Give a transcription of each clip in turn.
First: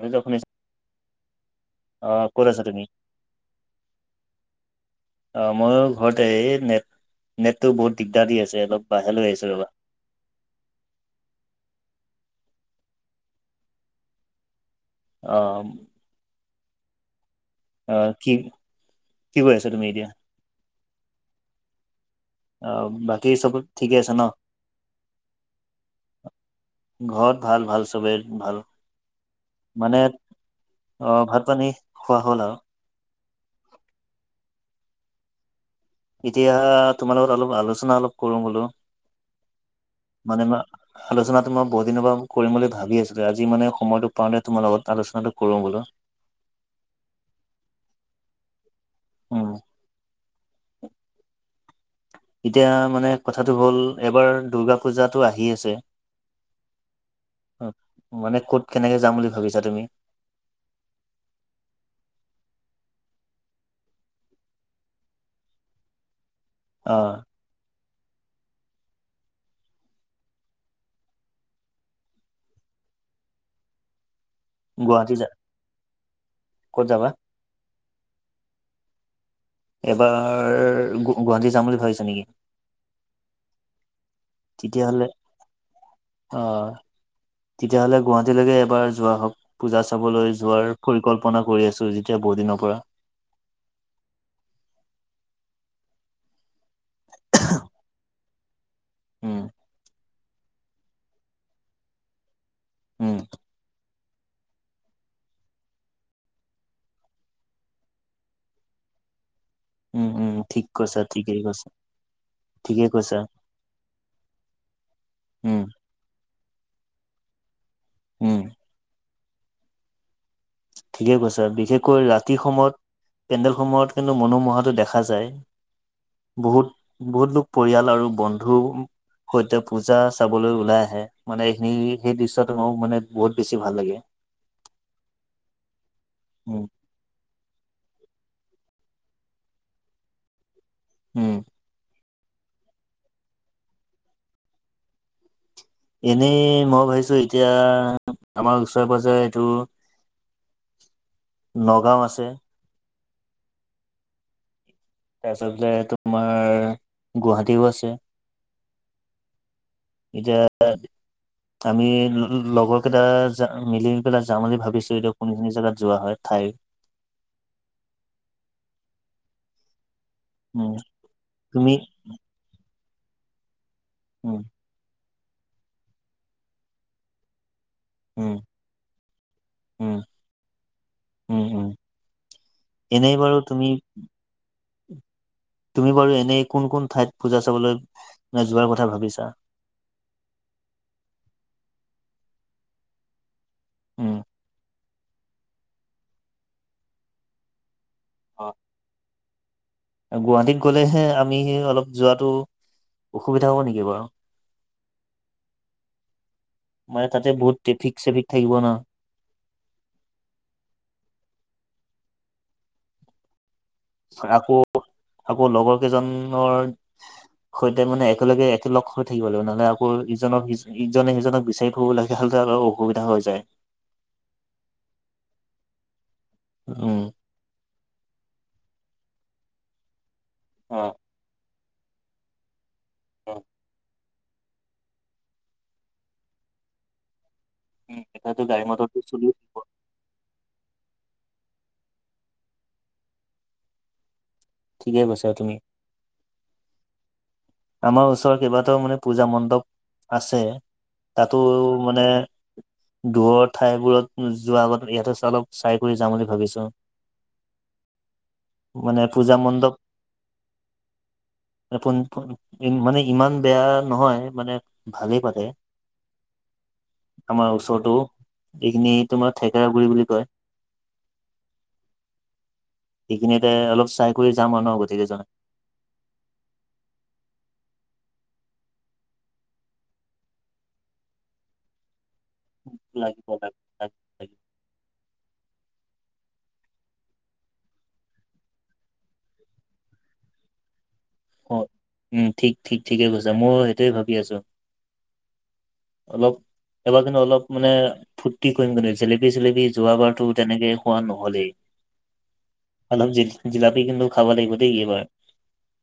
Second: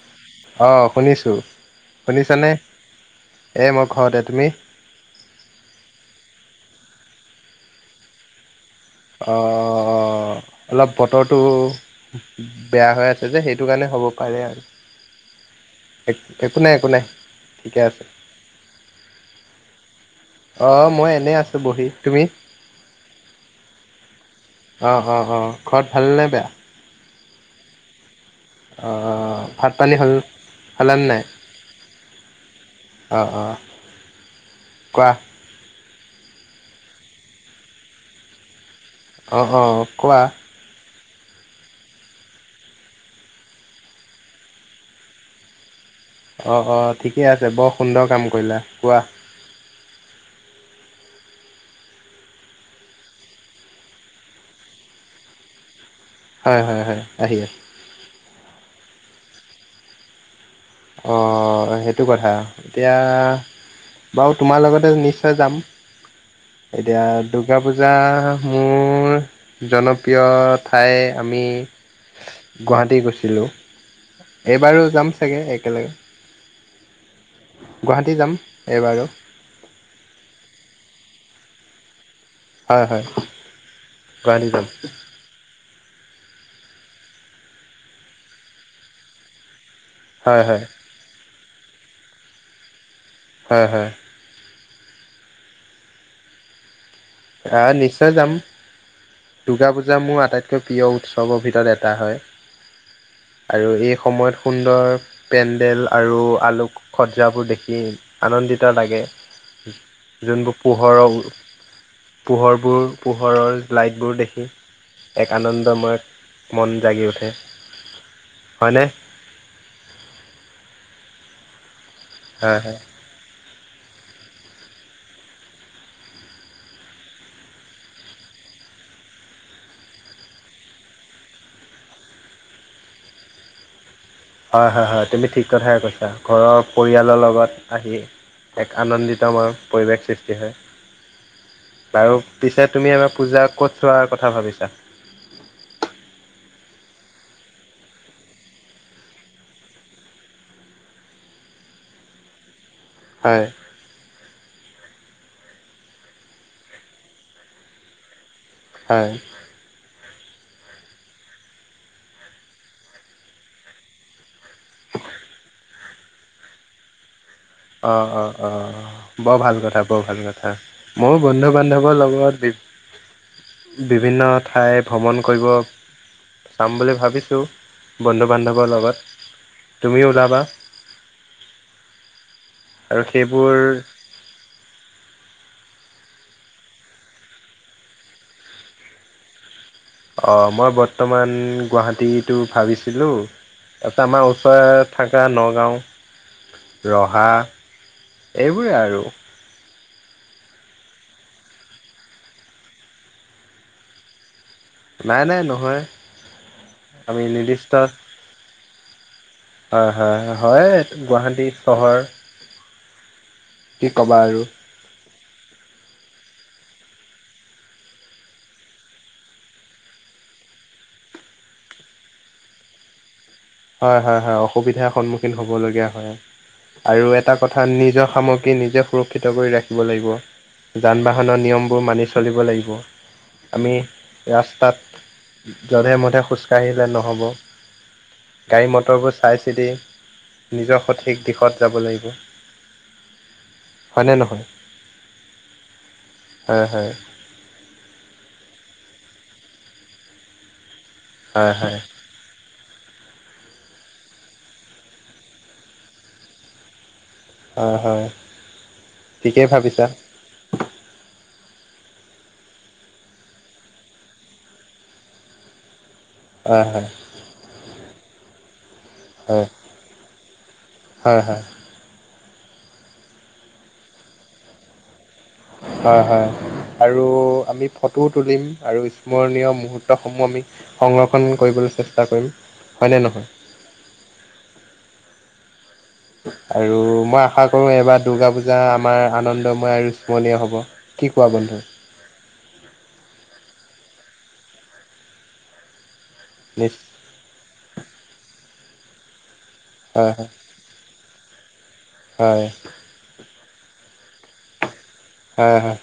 শুনিছোঁ শুনিছোঁ অঁ শুনিছোঁ অ' ক'ত শুনিছানে। আছা তুমি? এই মই ঘৰতে তুমি। অ ময়ো ঘৰতে নেট নেটটো বহুত দিগদাৰ দি আছে অলপ। বাহিৰলৈ অ আহিছোঁ ৰ'বা। অলপ বতৰটো। বেয়া হৈ আছে যে সেইটো কাৰণে হ'ব পাৰে আৰু অহ একো নাই একো নাই ঠিকে আছে। আহ কি কি কৰি আছা তুমি এতিয়া অ মই এনে আছো বহি তুমি। অ বাকী চব ঠিকে আছে ন অঁ অঁ অঁ ঘৰত ভাল নে বেয়া? ঘৰত ভাল ভাল চবে ভাত পানী হ'ল খালা নে নাই? অ' ভাত পানী খোৱা হ'ল আৰু। অঁ অঁ কোৱা এতিয়া তোমাৰ লগত অলপ আলোচনা অলপ কৰো বোলো। অঁ অঁ কোৱা। মানে মই আলোচনাটো মই বহুত দিনৰ পৰা কৰিম বুলি ভাবি আছিলো আজি মানে সময়টোৰ পাওতে তোমাৰ লগত আলোচনাটো কৰো বোলো। অঁ অঁ ঠিকে আছে বৰ সুন্দৰ কাম কৰিলা কোৱা উম, এতিয়া মানে কথাটো হ'ল এবাৰ দুৰ্গা পূজাতটো আহি আছে। হয় হয় হয় আহিয়া কেনেকৈ যাম বুলি ভাবিছা তুমি। অঁ সেইটো কথা এতিয়া। বাৰু তোমাৰ লগতে নিশ্চয় যাম অ এতিয়া দুৰ্গা পূজ- জা মোৰ জনপ্ৰিয় ঠাই আমি গুৱাহাটী গৈছিলোঁ এইবাৰো যাম গুৱাহাটী যা চাগে একেলগে ক'ত যাবা? গুৱাহাটী যাম এবাৰো এবাৰ গুৱাহাটী যাম বুলি ভাবিছ নেকি? হয় হয় গুৱাহাটী যাম। তেতিয়াহ'লে অ তেতিয়া হ'লে গুৱাহাটীলৈকে এবাৰ যোৱা হওক। পূজা চাবলৈ হয় হয় যোৱাৰ পৰিকল্পনা কৰি আছো যেতিয়া বহু দিনৰ পৰা। হয় হয়। আহ নিশ্চয় যাম। উম দুৰ্গা পূজা মোৰ আটাইতকৈ প্ৰিয় উৎসৱৰ ভিতৰত এটা হয়। উম আৰু এই সময়ত সুন্দৰ পেণ্ডেল আৰু আলুক সজ্জাবোৰ দেখি আনন্দিত লাগে। উম উম যোনবোৰ ঠিক কৈছা পোহৰৰ ঠিকেই কৈছা পোহৰবোৰ ঠিকেই কৈছা পোহৰৰ লাইটবোৰ দেখি এক উম আনন্দময় মন জাগি উম হয়নে? ঠিকে কৈছা বিশেষকৈ ৰাতি হয় হয় সময়ত পেণ্ডেল সমূহত কিন্তু মনোমোহাটো দেখা যায়। বহুত বহুত লোক পৰিয়াল আৰু বন্ধু সৈতে পূজা চাবলৈ ওলাই আহে মানে এইখিনি সেই দৃশ্যটো মোক মানে বহুত বেছি ভাল লাগে। হয় হয় হয় তুমি ঠিক কথাই কৈছা। ঘৰৰ উম পৰিয়ালৰ লগত আহি এক আনন্দিত আমাৰ পৰিৱেশ সৃষ্টি হয়। উম বাৰু পিছে তুমি এবাৰ পূজা ক'ত চোৱাৰ কথা ভাবিছা? এনেই মই ভাবিছো এতিয়া আমাৰ ওচৰে পাঁজৰে এইটো নগাঁও আছে। হয়। তাৰপিছত তোমাৰ গুৱাহাটীও আছে। হয়। এতিয়া আমি লগৰ কেইটা মিলি পেলাই যাম বুলি ভাবিছোঁ এতিয়া কোনখিনি জেগাত যোৱা হয় ঠাই। অ অ অ বৰ ভাল কথা। বৰ ভাল কথা উম ময়ো বন্ধু তুমি বান্ধৱৰ লগত বিভ- বিভিন্ন উম ঠাই ভ্ৰমণ কৰিব যাম বুলি ভাবিছোঁ। বন্ধু উম বান্ধৱৰ লগত উম তুমিও ওলাবা। উম উম আৰু এনেই বাৰু সেইবোৰ তুমি তুমি বাৰু এনেই কোন কোন ঠাইত পূঁজা চাবলৈ যোৱাৰ কথা ভাবিছা। অ' মই বৰ্তমান গুৱাহাটীটো ভাবিছিলোঁ। তাৰপিছত উম। আমাৰ ওচৰৰ থাকা নগাঁও, ৰহা এইবোৰে আৰু গুৱাহাটীত গ'লেহে আমি অলপ যোৱাটো অসুবিধা হ'ব নেকি বাৰু? নাই নাই নহয় মানে আমি তাতে বহুত নিৰ্দিষ্ট ট্ৰেফিক চেফিক থাকিব ন। হয় হয় হয় গুৱাহাটী চহৰ। কি ক'বা আৰু। আকৌ আকৌ লগৰ কেইজনৰ সৈতে মানে একেলগে একেলগ হৈ থাকিব লাগিব নহ'লে আকৌ ইজনক সি ইজনে সিজনক বিচাৰি ফুৰিব লগীয়া হ'লেতো অসুবিধা হৈ যায়। হয় হয় হয় অসুবিধাৰ সন্মুখীন হ'ব লগীয়া হয়। উম। আৰু এটা কথা নিজৰ সামগ্ৰী নিজে সুৰক্ষিত কৰি ৰাখিব লাগিব। যান বাহনৰ নিয়মবোৰ মানি চলিব লাগিব। আমি ৰাস্তাত য'ধে মধে খোজকাঢ়িলে নহ'ব। উ গাড়ী মটৰবোৰ চাই চিটি নিজৰ সঠিক দিশত যাব লাগিব। হয়নে নহয়? ঠিকেই কৈছা তুমি। হয় হয় আমাৰ ওচৰৰত কেইবাটাও মানে পূঁজা মণ্ডপ আছে। তাতো হয় হয় মানে দূৰৰ ঠাইবোৰত যোৱাৰ আগত ইয়াতে অলপ চাই কৰি যাম বুলি ভাবিছোঁ আও। হয় হয় মানে পূজা ঠিকেই মণ্ডপ। ভাবিছা [unintelligible] মানে ইমান বেয়া নহয় মানে ভালেই পাতে। হয় হয় আমাৰ ওচৰতো। এইখিনি তোমাৰ হয় থেকেৰা গুৰি বুলি কয়। হয় হয় সেইখিনিতে অলপ চাই কৰি যাম আৰু গতিকেইজন। হয় হয়। আৰু আমি ফটোও তুলিম আৰু স্মৰণীয় মুহূৰ্তসমূহ আমি সংৰক্ষণ কৰিবলৈ। চেষ্টা কৰিম। হয়নে লাগিব নহয় লাগ ল। আৰু মই আশা কৰো এইবাৰ দুৰ্গা পূজা আমাৰ আনন্দময় আৰু স্মৰণীয় হব। কি কোৱা অ বন্ধু উম ঠিক ঠিক ঠিকে কৈছা মই সেইটোৱে ভাবি আছো। অলপ নিচ এবাৰ কিন্তু অলপ মানে ফূৰ্তি কৰিম মানে। [unintelligible] জেলেবি চেলেপি হয় যোৱাবাৰতো হয় তেনেকে খোৱা নহলেই হয় আনক যি। জিলাপি কিন্তু খাব লাগিব দেই এইবাৰ? অ হ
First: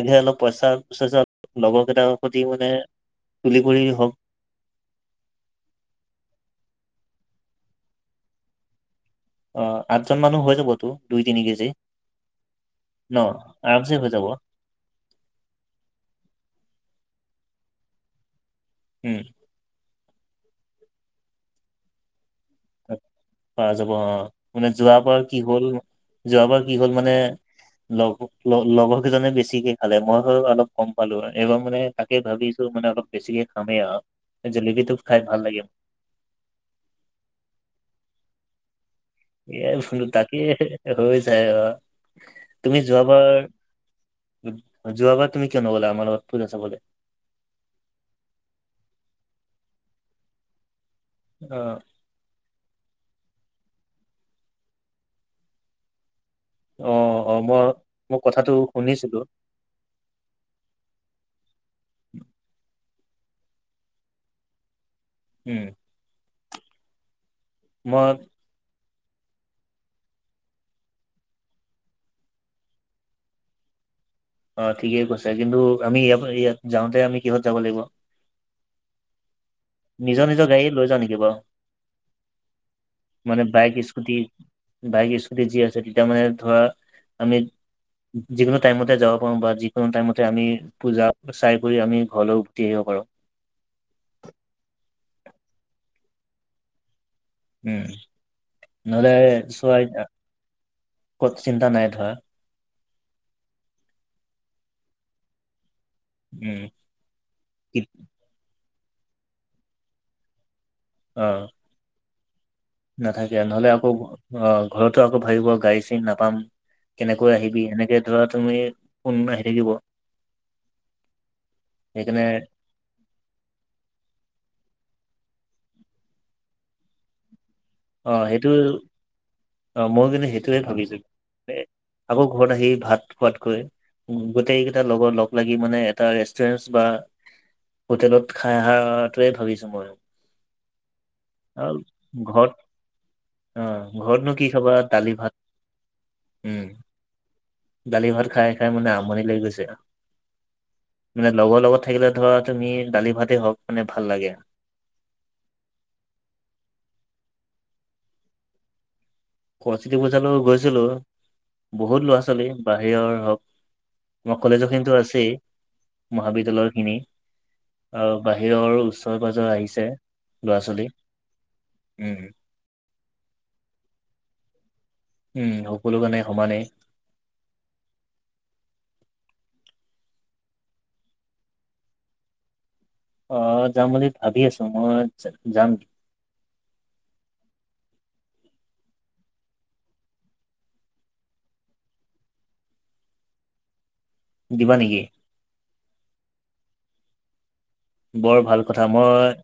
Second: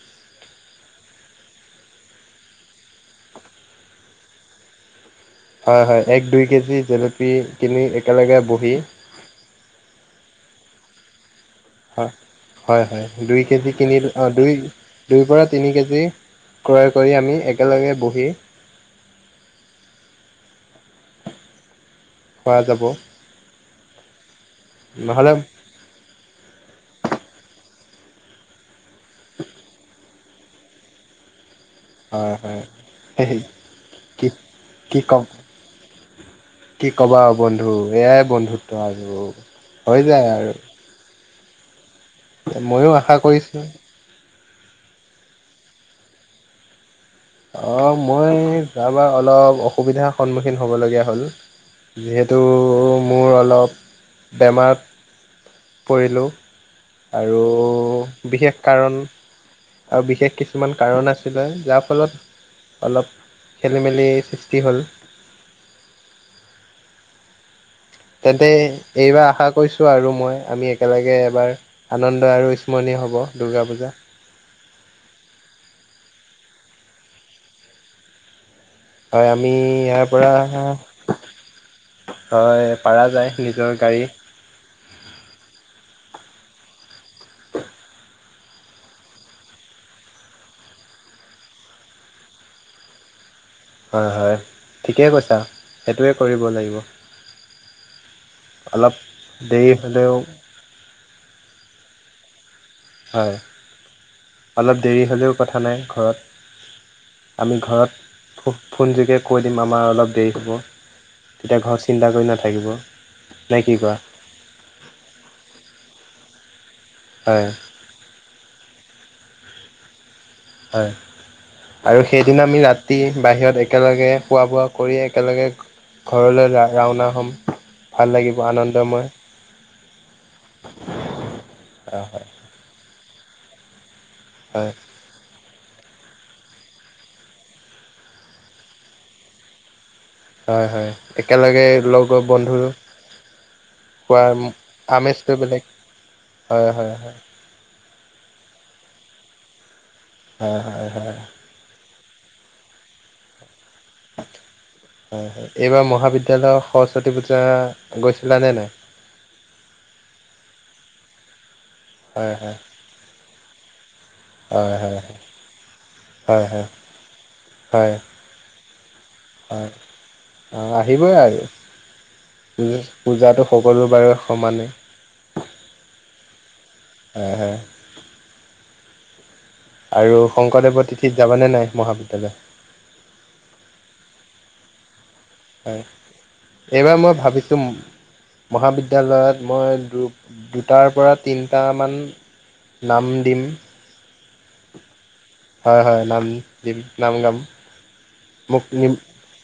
আজিহে অলপ। পইচাচ লগৰ কেইটাৰ প্ৰতি মানে তুলি কৰি হওক। [unintelligible] হয় হয় এক দুই কেজি জেলেপি কিনি একেলগে বহি। অ আঠজন মানুহ হৈ যাবতো দুই। তিনি কেজি হয় হয় হয় ন দুই কেজি আৰামছে কিনি হৈ যাব অঁ দুই দুই পৰা তিনি কেজি ক্ৰয়। কৰি আমি একেলগে বহি। উম খোৱা যাব পাৰা যাব অ মানে যোৱাবাৰ নহ'লে কি হ'ল যোৱাবাৰ কি হ'ল মানে। লগ লগৰ কেইজনে বেছিকে খালে মই হয় অলপ গম পালো এই। মানে তাকে হয় ভাবিছো মানে অলপ হয় বেছিকে খামেই কি আৰু জেলেবিটো কি কম খাই ভাল লাগে। কি ক'বা আৰু বন্ধু এয়াই বন্ধুত্ব আৰু। এই হৈ বন্ধু যায় তাকে আৰু হৈ যায় অ। তুমি ময়ো আশা যোৱাবাৰ কৰিছো। যোৱাবাৰ তুমি কিয় নগ'লা আমাৰ লগত পুজা চাবলে। অ মই যোৱা বাৰ অলপ অসুবিধাৰ সন্মুখীন হবলগীয়া। হ'ল অ যিহেতু। ত মোৰ অলপ বেমাৰ পৰিলোঁ? অ অ আৰু মই মই কথাটো বিশেষ কাৰণ। শুনিছিলো আৰু বিশেষ কিছুমান কাৰণ আছিলে যাৰ ফলত। অলপ খেলি মেলি সৃষ্টি হ'ল। উম মই তেন্তে। এইবাৰ আশা কৰিছোঁ আৰু মই আমি একেলগে এবাৰ আনন্দ আৰু স্মৰণীয় হ'ব দুৰ্গা পূজা। অ ঠিকেই কৈছে কিন্তু আমি ইয় ইয়াত যাওঁতে আমি কিহত যাব লাগিব? হয় আমি ইয়াৰ নিজৰ পৰা। নিজৰ গাড়ী লৈ যাওঁ নেকি বাৰু হয় পাৰা যায় মানে বাইক নিজৰ গাড়ী। স্কুটি বাইক স্কুটি যি আছে তেতিয়া মানে ধৰা আমি। যিকোনো টাইমতে যাব পাৰো বা যিকোনো টাইমতে আমি পূজা চাই কৰি আমি ঘৰলৈ উভতি আহিব পাৰো। হয় হয় ঠিকেই কৈছা সেইটোৱে কৰিব লাগিব? উম অলপ নহলে দেৰি চোৱা হ'লেও কত চিন্তা নাই ধৰা। হয় অলপ দেৰি হ'লেও কথা নাই। ঘৰত উম আমি কি ঘৰত ফোনযোগে কৈ দিম আমাৰ অলপ দেৰি হ'ব। অ তেতিয়া ঘৰ চিন্তা কৰি না। নাথাকে নহলে আকৌ অ ঘৰতো আকৌ ভাবিব গাড়ী চাৰি নাপাম। কেনেকৈ হয় আহিবি সেনেকে ধৰা তুমি কোন আহি থাকিব? হয় আৰু সেইকাৰণে সেইদিনা আমি ৰাতি বাহিৰত একেলগে খোৱা বোৱা কৰি একেলগে? ঘৰলৈ ৰাওনা হ'ম ভাল অ' লাগিব সেইটো আনন্দময়। অ মই কিন্তু সেইটোয়ে ভাবিছো হয় আকৌ হয় ঘৰত আহি ভাত। খোৱাতকৈ উ গোটেই হয়। কেইটা লগৰ লগ লাগি। মানে এটা ৰেষ্টুৰেন্ বা হোটেলত খাই অহা টোহে ভাবিছো ময়ো হয় হয় একেলগে লগৰ ঘৰত বন্ধু অ' ঘৰতনো কি খোৱাৰ খাবা দালি ভাত আমেজটো বেলেগ হয় হয় হয়। ডালি ভাত খাই খাই মানে আমনি লৈ গৈছে। হয় হয় হয় মানে লগৰ লগত থাকিলে ধৰা তুমি দালি ভাতেই হওক মানে ভাল লাগে। হয় হয়, এইবাৰ মহাবিদ্যালয়ৰ সৰস্বতী পূজা গৈছিলানে নাই? সৰস্বতী পূজালো গৈছিলো বহুত ল'ৰা হয় ছোৱালী হয় বাহিৰৰ হওক আমাৰ কলেজৰ হয় খিনিটো হয় আছেই হয় হয় মহাবিদ্যালয়ৰ খিনি হয় আহ বাহিৰৰ ওচৰ পাজৰ হয় আহিছে। ল'ৰা ছোৱালী আহিবই উম আৰু পূজাটো সকলোৰে বাবে সমানে উম সকলো কাৰণে সমানেই হয় হয় আৰু শংকৰদেৱৰ তিথিত যাবানে নাই মহাবিদ্যালয়? অ যাম বুলি ভাবি আছো মই যাম হয় এইবাৰ মই ভাবিছোঁ মহাবিদ্যালয়ত মই দুটাৰ পৰা তিনিটামান নাম দিম দিবা নেকি হয় হয় নাম দিম নাম গাম বৰ মোক ভাল কথা নিম মই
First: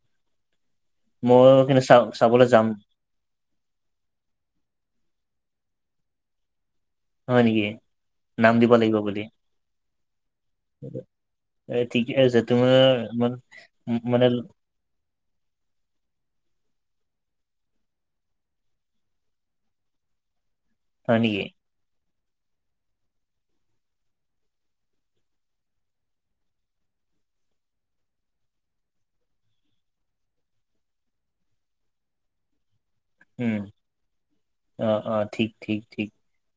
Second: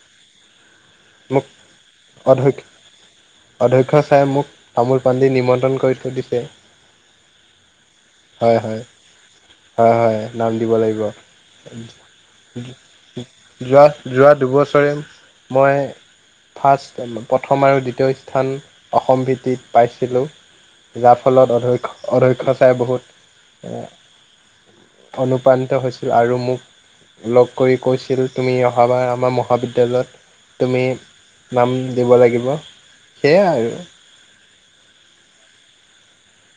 মোক মই কিন্তু চা অধ্য চাবলৈ যাম অধ্যক্ষ চাই মোক তামোল পাণ দি নিমন্ত্ৰণ গইট কৰি দিছে [unintelligible] হয় নেকি, নাম হয় দিব হয় লাগিব বুলি হয় হয় নাম দিব লাগিব। এ ঠিকে আছে তোমাৰ মান যোৱা মানে যোৱা দুবছৰে মই ফাৰ্ষ্ট প্ৰথম আৰু দ্বিতীয় স্থান অসম ভিত্তিত পাইছিলোঁ। যাৰ হয় নেকি ফলত অধ্যক্ষ অধ্যক্ষ চাৰে বহুত অনুপ্ৰাণিত হৈছিল আৰু মোক লগ কৰি কৈছিল তুমি অহাবাৰ আমাৰ মহাবিদ্যালয়ত তুমি নাম দিব লাগিব সেয়াই উম আৰু অ অ ঠিক ঠিক ঠিক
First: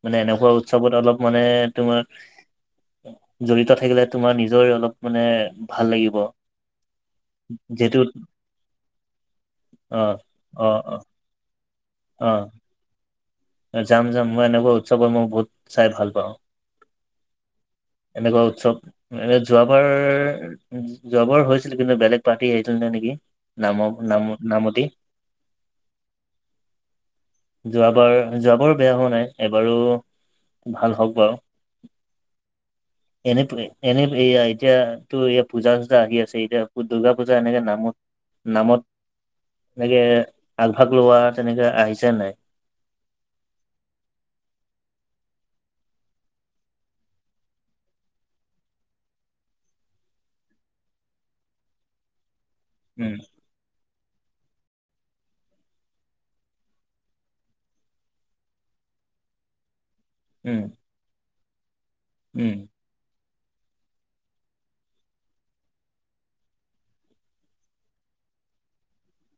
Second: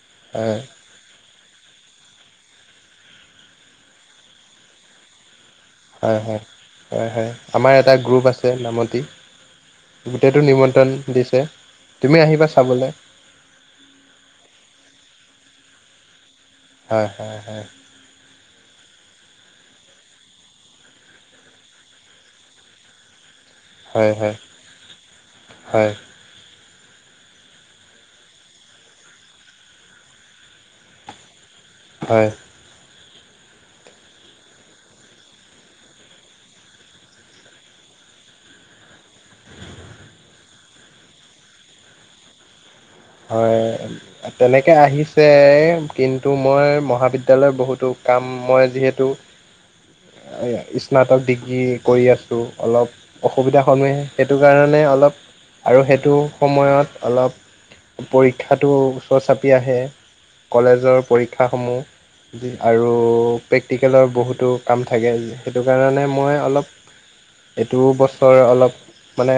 মানে এনেকুৱা হয় উৎসৱত অলপ মানে তোমাৰ জড়িত থাকিলে তোমাৰ নিজৰ অলপ মানে ভাল হয় লাগিব হয় হয় হয় আমাৰ এটা যিহেতু গ্ৰুপ আছে নামতি অ গোটেইটো অ অ নিমন্ত্ৰণ দিছে তুমি আহিবা অ চাবলে যাম যাম মই এনেকুৱা উৎসৱৰ মই বহুত চাই ভাল পাওঁ হয় হয় হয় চব এ যোৱাবাৰ যোৱাবাৰ হৈছিল কিন্তু বেলেগ পাৰ্টি আহিছিল নে নেকি নাম হয় নাম হয় নামতি যোৱাবাৰ। যোৱাবাৰো বেয়া হোৱা নাই এবাৰো ভাল হওক বাৰু হয় এনে এনে এ এতিয়াতো এ পূজা চুজা আহি আছে এতিয়া দুৰ্গা পূজা এনেকে নামত নামত এনেকে আগভাগ লোৱা তেনেকে আহিছে নাই? হয় তেনেকে আহিছে কিন্তু মই মহাবিদ্যালয় বহুতো কাম কাম মই যিহেতু [unintelligible] স্নাতক ডিগ্ৰী কৰি আছোঁ উম অলপ অসুবিধা হ'হেই সেইটো কাৰণে অলপ আৰু সেইটো সময়ত অলপ পৰীক্ষাটো ওচৰ চাপি আহে উম কলেজৰ উম পৰীক্ষাসমূহ আৰু প্ৰেক্টিকেলৰ বহুতো কাম থাকে সেইটো কাৰণে মই অলপ এইটো বছৰ অলপ মানে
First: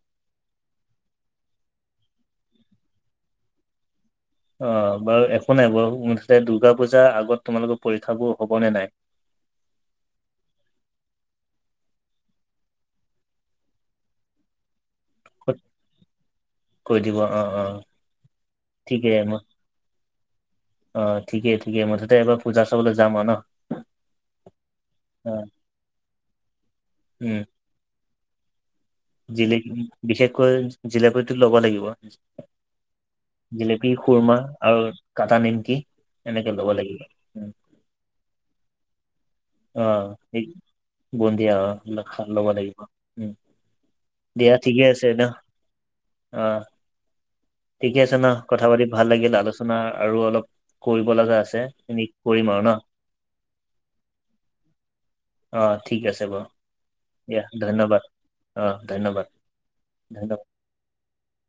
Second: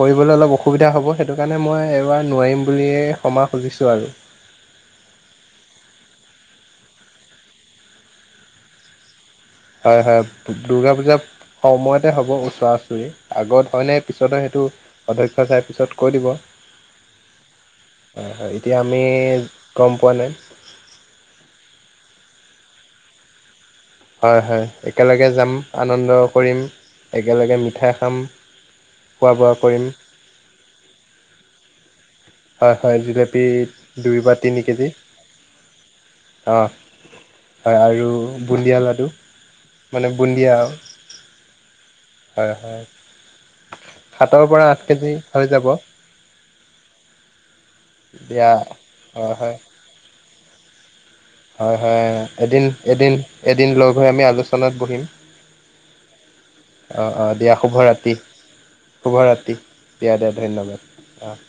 কৰিবলৈ অলপ অসুবিধা হ'ব সেইটো কাৰণে মই এবাৰ নোৱাৰিম বুলিয়েই ক্ষমা খুজিছো আৰু অ বাৰু একো নাই বাৰু মুঠতে দুৰ্গা পূজাৰ আগত তোমালোকৰ পৰীক্ষাবোৰ হ'বনে নাই? হয় -হয় দুৰ্গা পূজা সময়তে হ'ব ওচৰা- ওচৰি আগত হয় নে পিছত সেইটো প ক কৈ দিব অ অ [unintelligible] হয়- হয় এতিয়া আমি ঠিকেই মই গম পোৱা নাই। অ ঠিকে- ঠিকে মুঠতে এবাৰ পূজা চাবলে যাম ন ন হয়- হয় একেলগে যাম আনন্দ কৰিম একেলগে মিঠাই খাম। খোৱা জিল বোৱা কৰিম বিশেষকৈ জিলাপতিটো লব লাগিব। হয় হয় জিলপী জিলেপি দুই বা খুৰমা তিনি আৰু কেজি কাটা নিমকি এনেকে অঁ ল'ব লাগিব উম, হয় আৰু বুন্দিয়া লাডু। অ মানে এই বুন্দিয়া। বুন্দিয়া অ ল'ব হয় লাগিব হয় উম। সাতৰ দিয়া পৰা আঠ ঠিকে আছে কেজি ন হৈ যাব অ ঠিকে আছে ন দিয়া কথা পাতি ভাল লাগিল হয় হয় আলোচনা আৰু অলপ কৰিব লগা আছে হয় হয় এ কৰিম আৰু এদিন ন। এদিন এদিন লগ হৈ আমি আলোচনাত বহিম অ ঠিক আছে বাৰ অঁ অঁ দিয়া শুভ ৰাতি শুভ ধন্যবাদ ৰাতি। দিয়া- দিয়া ধন্যবাদ ধন্যবাদ অঁ।